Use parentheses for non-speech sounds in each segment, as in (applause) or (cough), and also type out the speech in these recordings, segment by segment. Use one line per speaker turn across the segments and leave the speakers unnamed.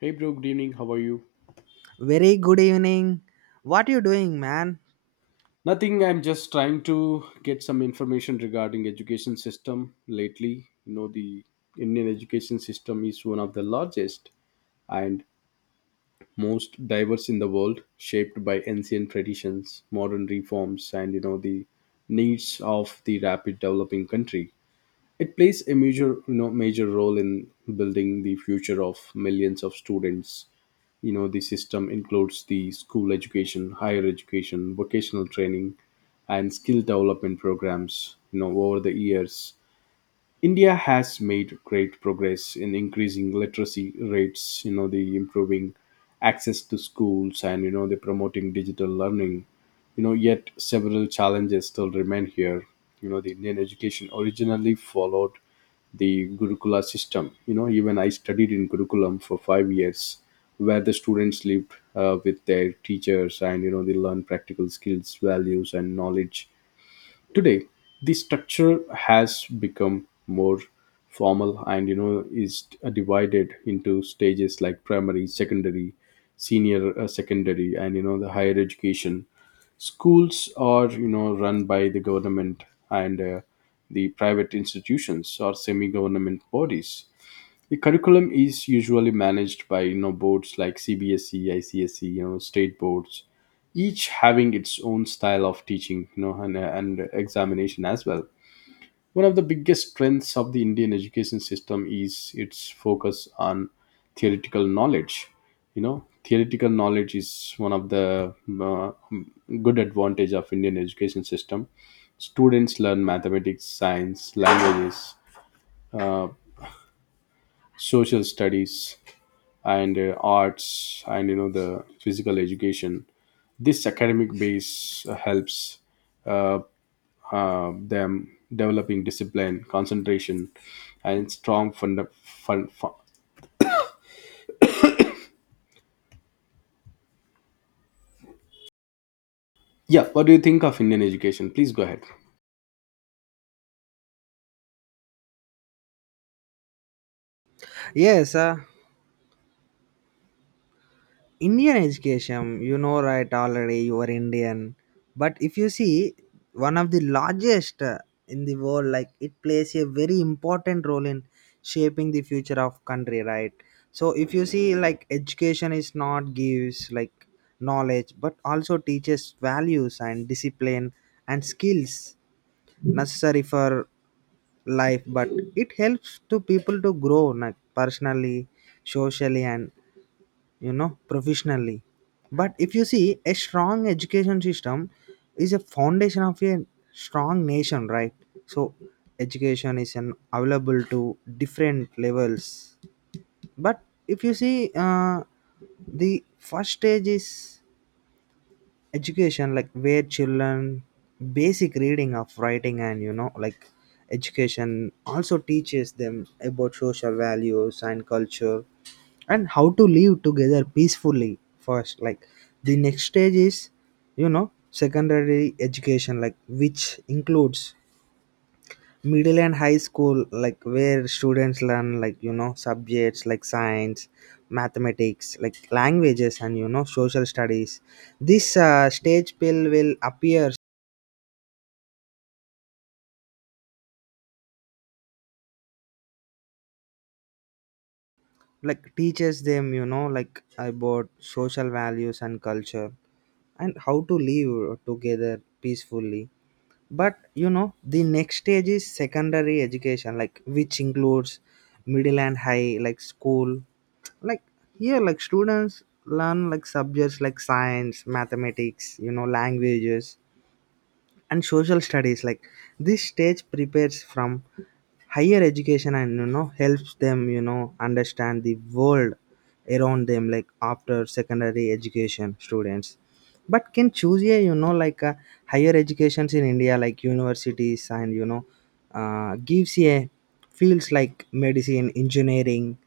Hey bro, good evening. How are you?
Very good evening. What you doing, man?
Nothing. I'm just trying to get some information regarding education system lately. The Indian education system is one of the largest and most diverse in the world, shaped by ancient traditions, modern reforms, and the needs of the rapid developing country. It plays a major role in building the future of millions of students. The system includes the school education, higher education, vocational training, and skill development programs. Over the years, India has made great progress in increasing literacy rates, you know, the improving access to schools, and, you know, the promoting digital learning. Yet several challenges still remain here. The Indian education originally followed the Gurukula system. Even I studied in Gurukulam for 5 years, where the students lived with their teachers, and, they learn practical skills, values, and knowledge. Today, the structure has become more formal and is divided into stages like primary, secondary, senior secondary, and you know the higher education. Schools are run by the government and the private institutions or semi-government bodies. The curriculum is usually managed by boards like CBSE, ICSE, state boards, each having its own style of teaching, and examination as well. One of the biggest strengths of the Indian education system is its focus on theoretical knowledge. Theoretical knowledge is one of the uh, good advantage of Indian education system. Students learn mathematics, science, languages, social studies, and arts, and you know the physical education. This academic base helps uh, them developing discipline, concentration, and strong fun. Yeah, what do you think of Indian education? Please go ahead.
Yes, uh, Indian education. You know, right? Already you are Indian, but if you see one of the largest in the world, like it plays a very important role in shaping the future of country, right? So if you see, like education is not gives like knowledge, but also teaches values and discipline and skills necessary for life, but it helps to people to grow like personally, socially, and you know professionally. But if you see, a strong education system is a foundation of a strong nation, right? So education is an available to different levels, but if you see, the first stage is education like where children basic reading of writing, and you know like education also teaches them about social values and culture and how to live together peacefully first. Like the next stage is, you know, secondary education like which includes middle and high school, like where students learn like, you know, subjects like science, mathematics, like languages, and you know social studies. This stage pill will appear like teaches them, you know, like about social values and culture and how to live together peacefully. But you know the next stage is secondary education like which includes middle and high like school, like here like students learn like subjects like science, mathematics, you know, languages, and social studies. Like this stage prepares from higher education, and you know helps them, you know, understand the world around them. Like after secondary education students but can choose a, you know, like a higher educations in India, like universities, and you know gives a fields like medicine, engineering,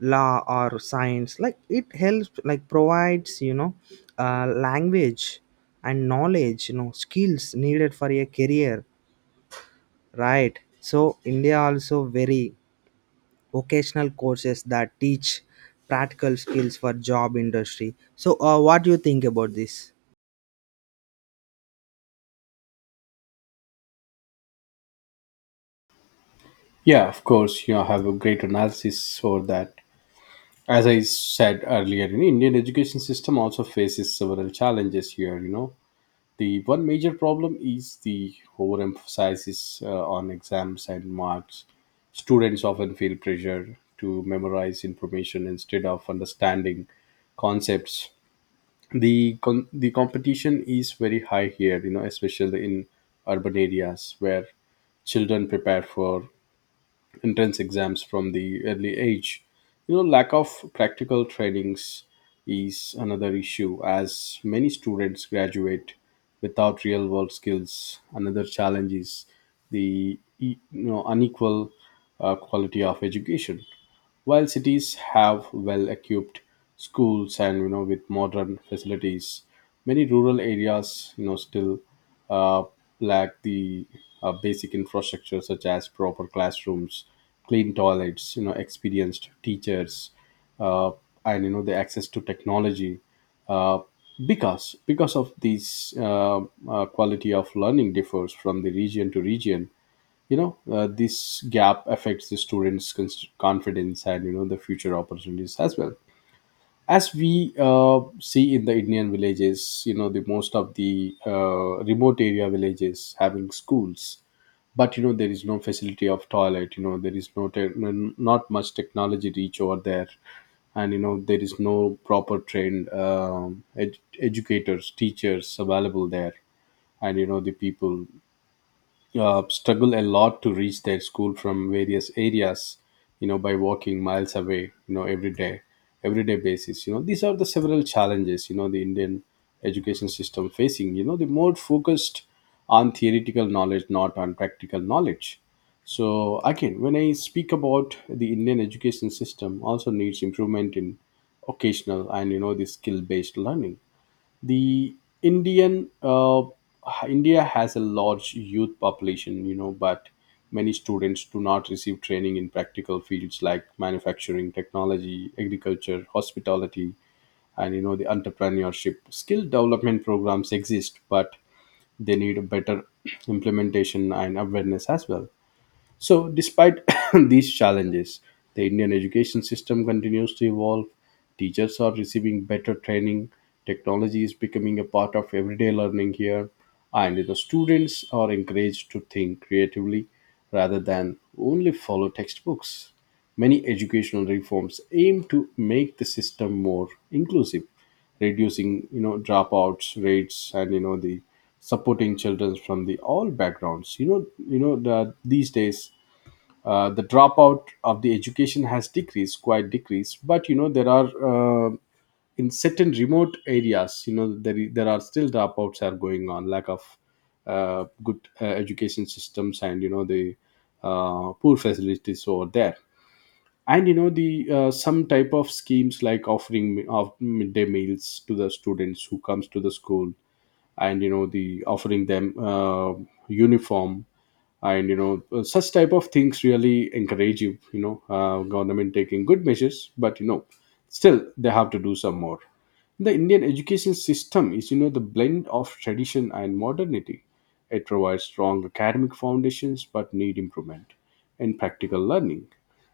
law, or science, like it helps like provides, you know, language and knowledge, you know, skills needed for a career, right? So India also very vocational courses that teach practical skills for job industry. So what do you think about this?
Yeah, of course, have a great analysis for that. As I said earlier, in Indian education system also faces several challenges here. The one major problem is the overemphasis on exams and marks. Students often feel pressure to memorize information instead of understanding concepts. The competition is very high here, you know, especially in urban areas where children prepare for entrance exams from the early age. Lack of practical trainings is another issue as many students graduate without real world skills. Another challenge is the unequal quality of education. While cities have well-equipped schools and with modern facilities, many rural areas still uh, lack the basic infrastructure such as proper classrooms, clean toilets, experienced teachers, uh, and you know the access to technology. Uh, because of these, quality of learning differs from the region to region. This gap affects the students confidence and you know the future opportunities as well. As we see in the Indian villages, the most of the remote area villages having schools, but there is no facility of toilet. There is no not much technology reach over there, and there is no proper trained educators, teachers available there. And the people struggle a lot to reach their school from various areas, by walking miles away, every day, everyday basis. These are the several challenges. The Indian education system facing, the more focused on theoretical knowledge, not on practical knowledge. So again, when I speak about the Indian education system, also needs improvement in occasional and you know the skill based learning. The Indian, uh, India has a large youth population, but many students do not receive training in practical fields like manufacturing, technology, agriculture, hospitality, and you know the entrepreneurship. Skill development programs exist but they need a better (clears throat) implementation and awareness as well. So, despite (coughs) these challenges, the Indian education system continues to evolve. Teachers are receiving better training, technology is becoming a part of everyday learning here, and the students are encouraged to think creatively rather than only follow textbooks. Many educational reforms aim to make the system more inclusive, reducing dropouts rates and you know the supporting children from the all backgrounds. These days the dropout of the education has decreased, quite decreased, but there are, in certain remote areas, there are still dropouts are going on, lack of good education systems and you know the poor facilities over there. And you know the some type of schemes like offering mi- of midday meals to the students who comes to the school, and the offering them uniform, and such type of things really encourage you. You know Government taking good measures, but still they have to do some more. The Indian education system is the blend of tradition and modernity. It provides strong academic foundations but need improvement in practical learning.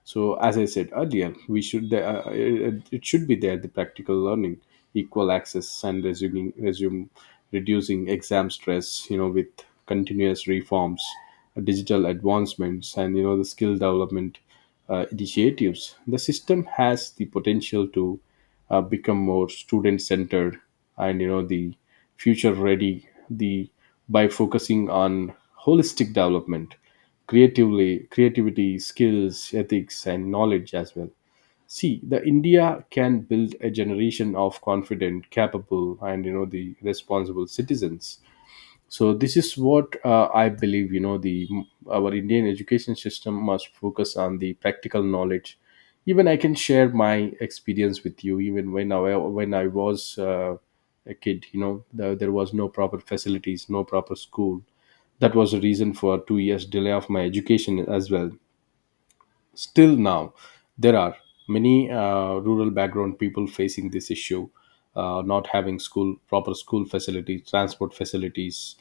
So as I said earlier, we should, it should be there, the practical learning, equal access, and resuming resume reducing exam stress, with continuous reforms, digital advancements, and you know the skill development initiatives. The system has the potential to become more student centered and you know the future ready, the by focusing on holistic development, creatively creativity, skills, ethics, and knowledge as well. See, the India can build a generation of confident, capable, and you know the responsible citizens. So this is what, I believe, our Indian education system must focus on the practical knowledge. Even I can share my experience with you. Even when I was a kid, there was no proper facilities, no proper school. That was a reason for 2 years delay of my education as well. Still now, there are many rural background people facing this issue, not having school proper school facilities, transport facilities.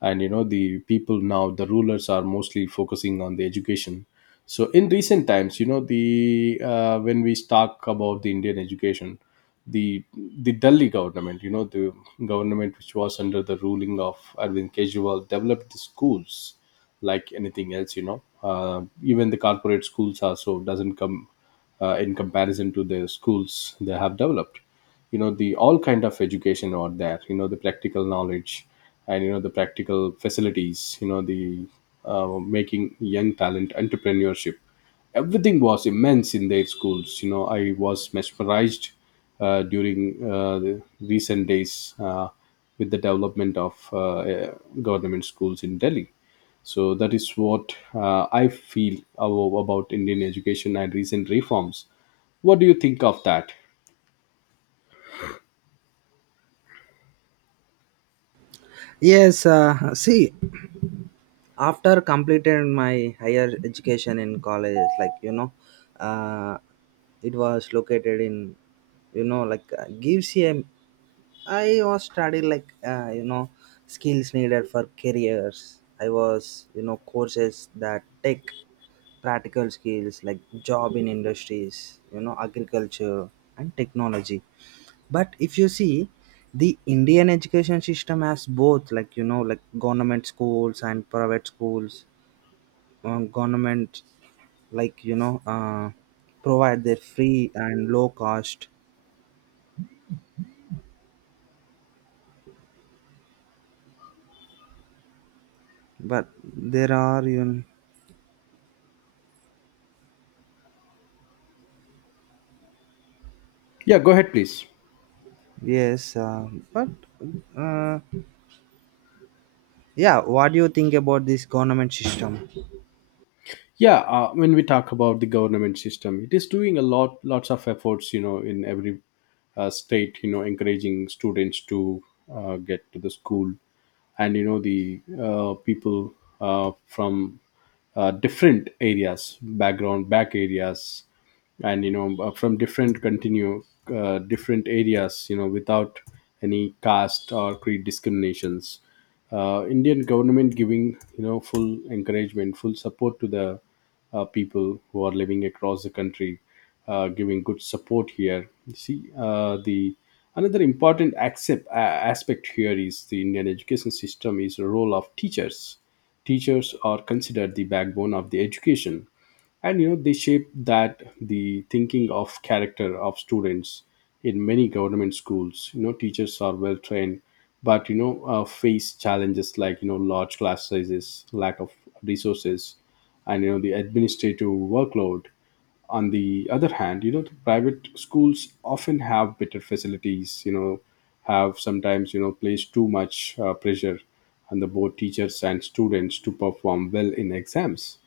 And the people, now the rulers are mostly focusing on the education. So in recent times, you know the when we talk about the Indian education, the the Delhi government, you know the government which was under the ruling of Arvind Kejriwal, developed the schools like anything else. Even the corporate schools also doesn't come in comparison to the schools they have developed. The all kind of education are there, the practical knowledge and the practical facilities, you know the making young talent, entrepreneurship, everything was immense in their schools. I was mesmerized during the recent days with the development of government schools in Delhi. So that is what, I feel about Indian education and recent reforms. What do you think of that?
Yes see, after completed my higher education in college, like, you know, uh, it was located in, you know, like gives you a, I was studying like you know, skills needed for careers. I was, you know, courses that take practical skills like job in industries, you know, agriculture and technology. But if you see, the Indian education system has both, like, you know, like government schools and private schools. Government like, you know, provide their free and low cost, but there are you. Know,
Yeah, go ahead, please.
Yes, uh, but uh, yeah, what do you think about this government system?
Yeah, when we talk about the government system, it is doing a lots of efforts, you know, in every state, you know, encouraging students to get to the school, and you know the people from different areas, background back areas, and from different areas, you know, without any caste or creed discriminations. Indian government giving full encouragement, full support to the people who are living across the country, giving good support here. You see, the another important aspect here is the Indian education system is the role of teachers. Teachers are considered the backbone of the education, and they shape that the thinking of character of students. In many government schools, teachers are well trained, but face challenges like large class sizes, lack of resources, and you know the administrative workload. On the other hand, the private schools often have better facilities, have sometimes, place too much pressure on the both teachers and students to perform well in exams.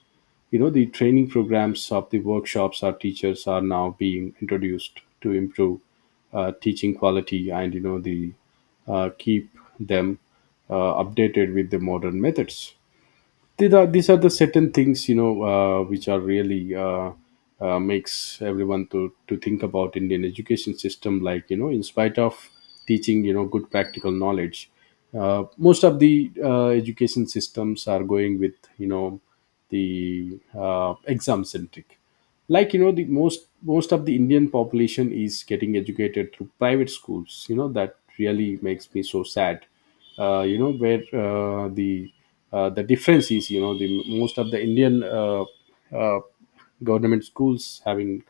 The training programs of the workshops, our teachers are now being introduced to improve teaching quality, and you know the keep them updated with the modern methods. These are the certain things, which are really makes everyone to think about Indian education system. In spite of teaching good practical knowledge, most of the education systems are going with the exam centric. The most of the indian population is getting educated through private schools, that really makes me so sad. Where the difference is, the most of the indian uh, government schools having,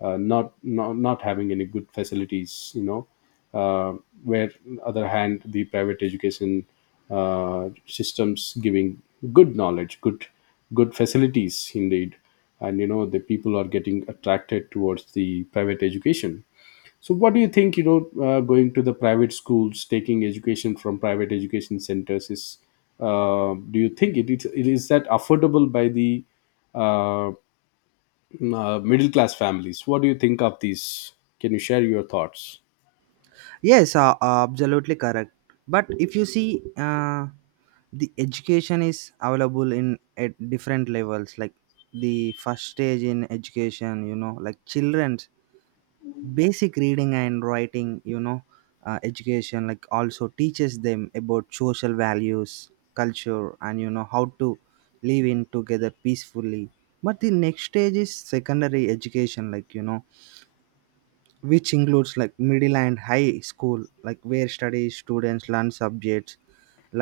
not having any good facilities, uh, where on the other hand the private education systems giving good knowledge, good good facilities indeed. And the people are getting attracted towards the private education. So what do you think, going to the private schools, taking education from private education centers is, do you think it is that affordable by the uh, middle class families? What do you think of these? Can you share your thoughts?
Yes, absolutely correct. But if you see, the education is available in at different levels, like the first stage in education, you know, like children basic reading and writing, you know, education like also teaches them about social values, culture, and you know how to live in together peacefully. But the next stage is secondary education, like, you know, which includes like middle and high school, like where study students learn subjects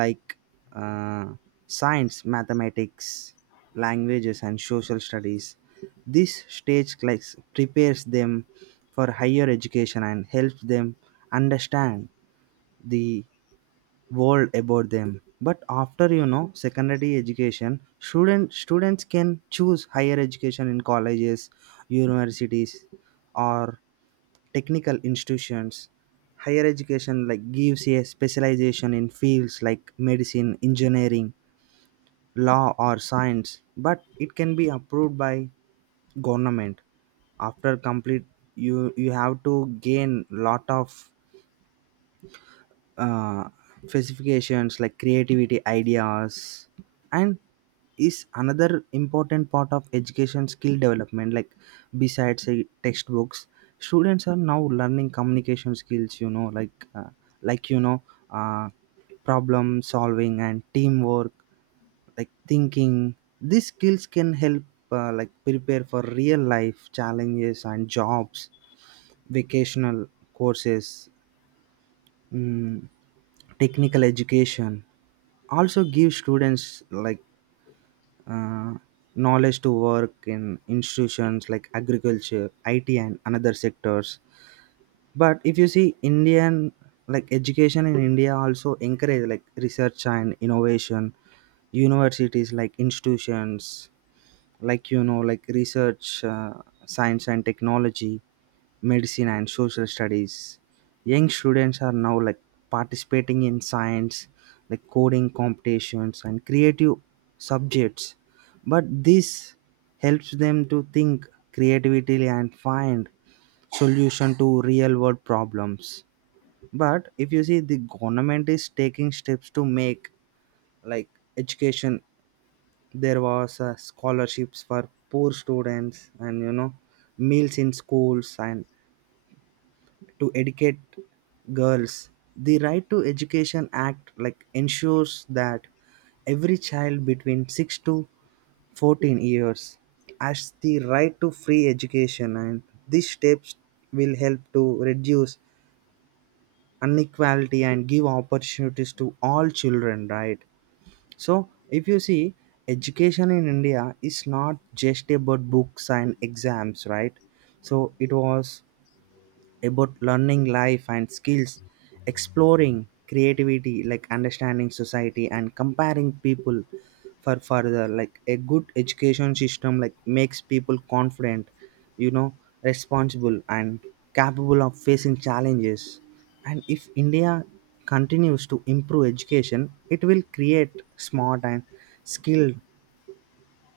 like uh, science, mathematics, languages, and social studies. This stage class prepares them for higher education and helps them understand the world about them. But after, you know, secondary education, students can choose higher education in colleges, universities, or technical institutions. Higher education like gives a specialization in fields like medicine, engineering, law, or science, but it can be approved by government. After complete, you have to gain lot of uh, specifications like creativity ideas, and is another important part of education skill development, like besides say, textbooks, students are now learning communication skills, you know, like like you know uh, problem solving and teamwork, like thinking. These skills can help like prepare for real life challenges and jobs. Vocational courses, mm, technical education also give students like uh, knowledge to work in institutions like agriculture, it, and another sectors. But if you see, Indian like education in India also encourage like research and innovation. Universities like institutions, like, you know, like research, science and technology, medicine, and social studies. Young students are now like participating in science, like coding competitions and creative subjects. But this helps them to think creatively and find solution to real world problems. But if you see, the government is taking steps to make like education. There was scholarships for poor students, and you know, meals in schools, and to educate girls. The right to education act like ensures that every child between 6 to 14 years has the right to free education. And these steps will help to reduce inequality and give opportunities to all children, right? So if you see, education in India is not just about books and exams, right? So it was about learning life and skills, exploring creativity, like understanding society and comparing people for further. Like a good education system, like makes people confident, you know, responsible, and capable of facing challenges. And if India continues to improve education, it will create smart and skilled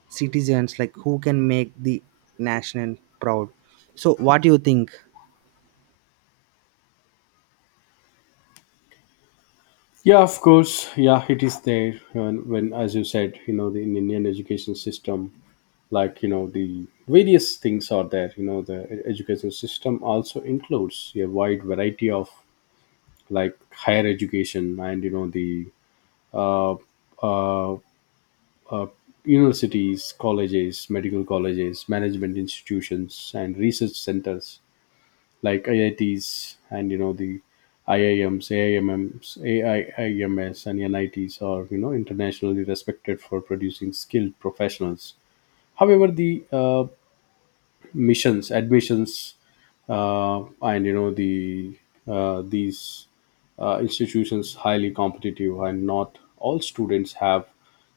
citizens like who can make the nation proud. So, what do you think?
Yeah, of course. Yeah, it is there. When as you said, the in Indian education system, the various things are there. You know, the education system also includes a wide variety of like higher education, and you know the uh, uh, uh, universities, colleges, medical colleges, management institutions, and research centers like IITs and you know the IIMs, AIMMs, AIIMS, and NITs are internationally respected for producing skilled professionals. However, the missions admissions and you know the these institutions highly competitive, and not all students have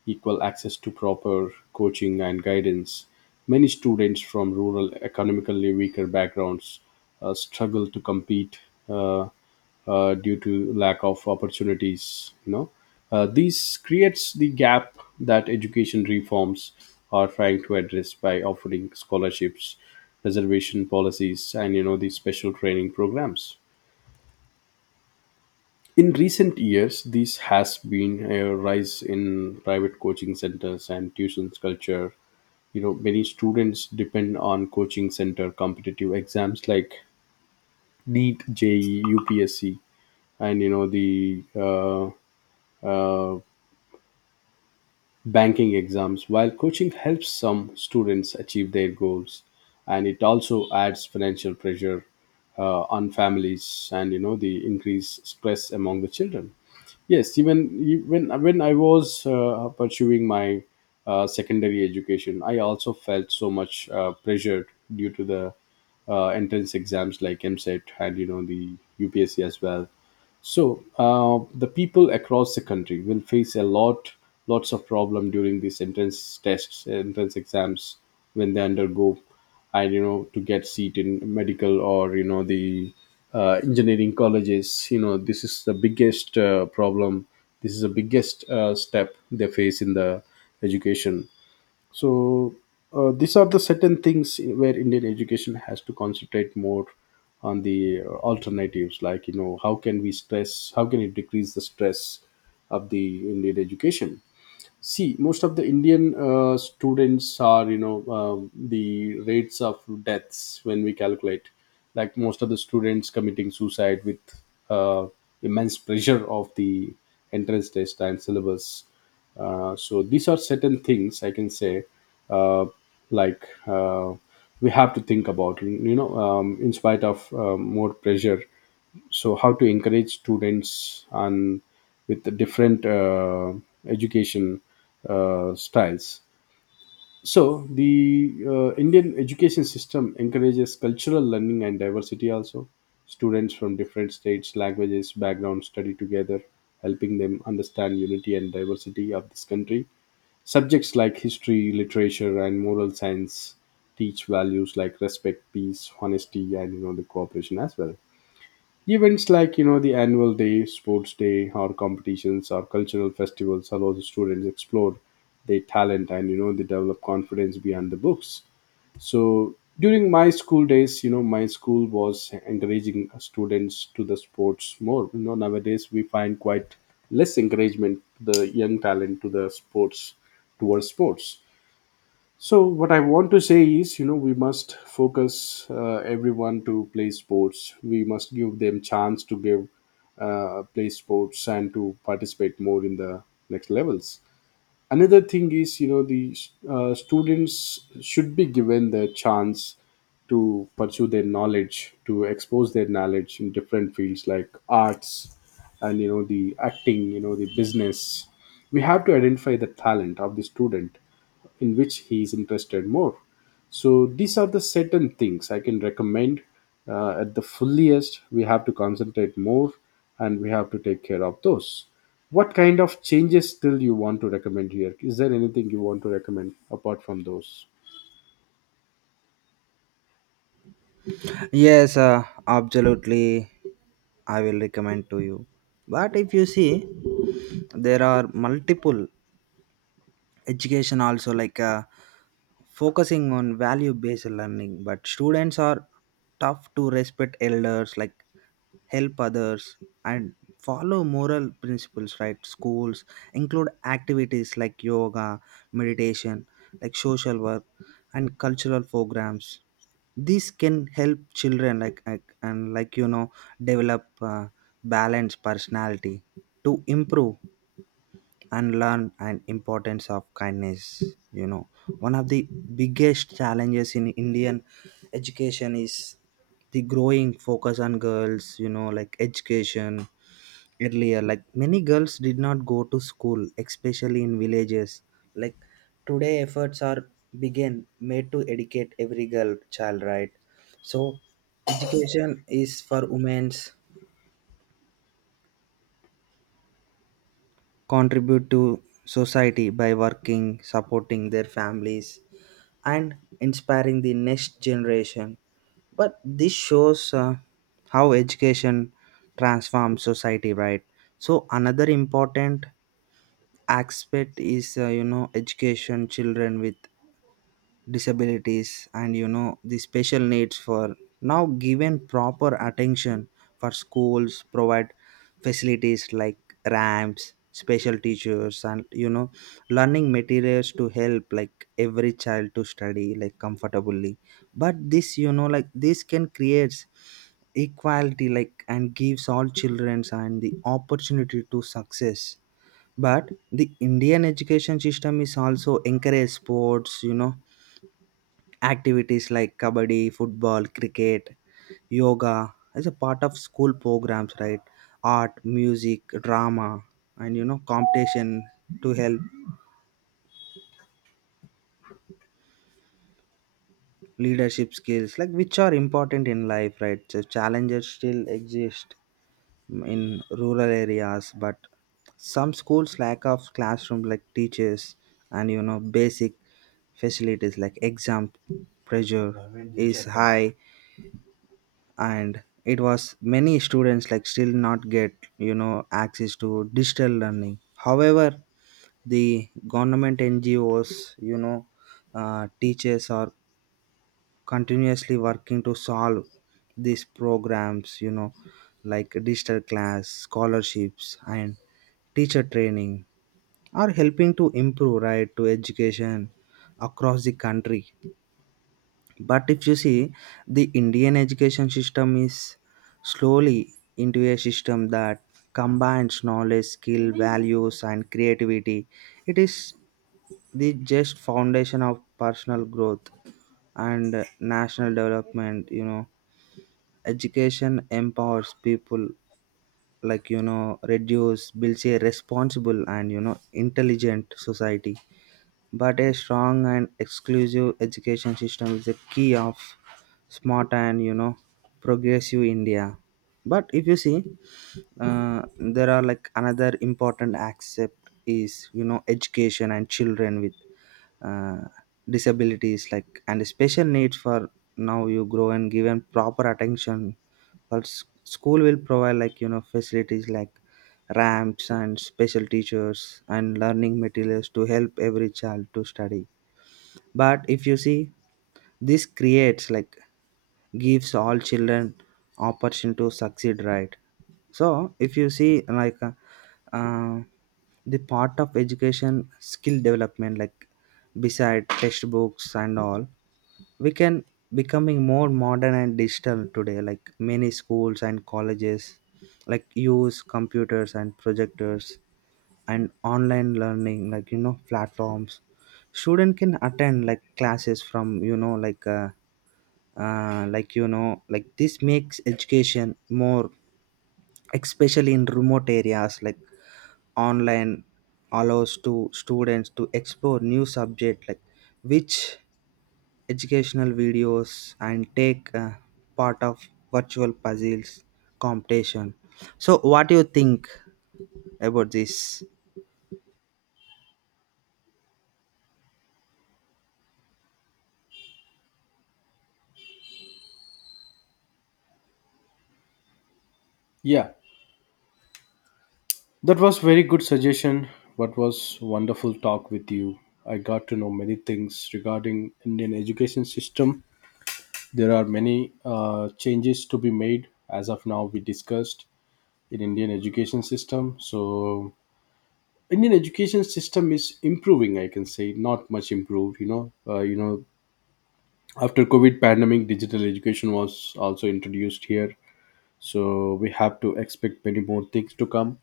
equal access to proper coaching and guidance. Many students from rural, economically weaker backgrounds struggle to compete uh, due to lack of opportunities. This creates the gap that education reforms are trying to address by offering scholarships, reservation policies, and these special training programs. In recent years, this has been a rise in private coaching centers and tuitions culture. You know, many students depend on coaching center competitive exams like NEET, je upsc, and you know the uh, banking exams. While coaching helps some students achieve their goals, and it also adds financial pressure on families, and the increased stress among the children. Yes, even when I was pursuing my secondary education, I also felt so much pressured due to the entrance exams like MSET and you know the UPSC as well. So the people across the country will face a lot, lots of problem during these entrance tests, entrance exams when they undergo, and to get seat in medical or you know the engineering colleges. You know, this is the biggest problem. This is the biggest step they face in the education. So these are the certain things where Indian education has to concentrate more on the alternatives, like you know, how can we stress? How can it decrease the stress of the Indian education? See, most of the Indian students are, you know, the rates of deaths when we calculate, like most of the students committing suicide with uh, immense pressure of the entrance test and syllabus. So these are certain things I can say, uh, like uh, we have to think about, you know, in spite of more pressure. So how to encourage students and with the different education styles. So the indian education system encourages cultural learning and diversity also. Students from different states, languages, backgrounds study together, helping them understand unity and diversity of this country. Subjects like history, literature, and moral science teach values like respect, peace, honesty, and the cooperation as well. Events like the annual day, sports day, or competitions or cultural festivals allow the students explore their talent, and they develop confidence beyond the books. So during my school days, you know, my school was encouraging students to the sports more. You know, nowadays we find quite less encouragement to the young talent to the sports towards sports. So what I want to say is, you know, we must focus everyone to play sports. We must give them chance to give play sports and to participate more in the next levels. Another thing is, you know, the students should be given the chance to pursue their knowledge, to expose their knowledge in different fields like arts, and the acting, the business. We have to identify the talent of the student in which he is interested more. So these are the certain things I can recommend. At the fulliest, we have to concentrate more, and we have to take care of those. What kind of changes still you want to recommend here? Is there anything you want to recommend apart from those?
Yes, absolutely. I will recommend to you. But if you see, there are multiple education also like focusing on value-based learning. But students are tough to respect elders. Like help others and follow moral principles, right? Schools include activities like yoga, meditation, like social work, and cultural programs. This can help children like- and like you know, develop balanced personality to improve and learn an importance of kindness. You know, one of the biggest challenges in Indian education is the growing focus on girls, you know, like education. Earlier like many girls did not go to school, especially in villages. Like today efforts are begin made to educate every girl child, right? So education is for women's contribute to society by working, supporting their families, and inspiring the next generation. But this shows how education transforms society, right? So another important aspect is, you know, education children with disabilities, and you know the special needs for now given proper attention. For schools provide facilities like ramps, special teachers, and you know learning materials to help like every child to study like comfortably. But this, you know, like this can create equality, like, and gives all children and the opportunity to success. But the Indian education system is also encourage sports, you know, activities like kabaddi, football, cricket, yoga as a part of school programs, right? Art, music, drama, and you know, competition to help leadership skills, like which are important in life, right? So challenges still exist in rural areas, but some schools lack of classroom like teachers, and you know basic facilities like exam pressure is high. And it was many students like still not get, you know, access to digital learning. However, the government, NGOs, you know, teachers are continuously working to solve these programs, you know, like digital class, scholarships, and teacher training are helping to improve right to education across the country. But if you see, the Indian education system is slowly into a system that combines knowledge, skill, values, and creativity. It is the just foundation of personal growth and national development. You know, education empowers people, like, you know, reduce builds a responsible and you know intelligent society. But a strong and exclusive education system is the key of smart and, you know, progressive India. But if you see, there are like another important aspect is, you know, education and children with uh, disabilities like and special needs for now you grow and given proper attention. But school will provide like, you know, facilities like ramps and special teachers and learning materials to help every child to study. But if you see, this creates like gives all children opportunity to succeed, right? So if you see like, uh, the part of education skill development, like beside textbooks and all, we can becoming more modern and digital today. Like many schools and colleges like use computers and projectors and online learning, like, you know, platforms. Student can attend like classes from, you know, like like, you know, like this makes education more, especially in remote areas. Like online allows to students to explore new subject, like which educational videos and take part of virtual puzzles competition. So what do you think about this?
Yeah, that was very good suggestion. What was wonderful talk with you. I got to know many things regarding Indian education system. There are many changes to be made. As of now, we discussed in indian education system. So indian education system is improving, I can say not much improved, you know, after COVID pandemic digital education was also introduced here. So we have to expect many more things to come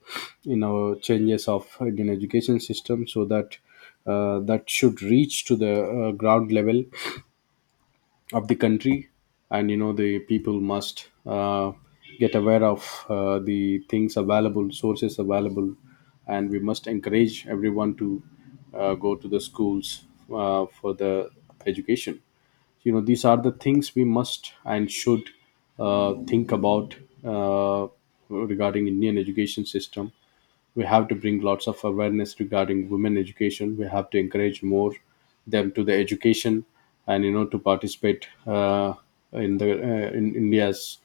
in our changes of indian education system, so that that should reach to the ground level of the country. And the people must get aware of the things available, sources available, and we must encourage everyone to go to the schools for the education. You know, these are the things we must and should think about uh, regarding indian education system. We have to bring lots of awareness regarding women education. We have to encourage more them to the education, and to participate in the in india's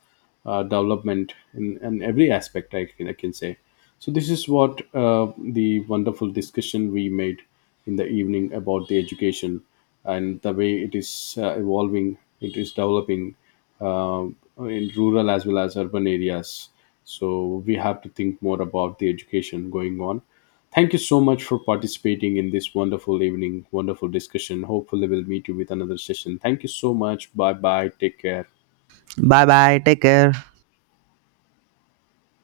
development in every aspect, I can say. So this is what the wonderful discussion we made in the evening about the education and the way it is evolving, it is developing uh, in rural as well as urban areas. So we have to think more about the education going on. Thank you so much for participating in this wonderful evening, wonderful discussion. Hopefully, we'll meet you with another session. Thank you so much. Bye bye. Take care.
Bye bye, take care.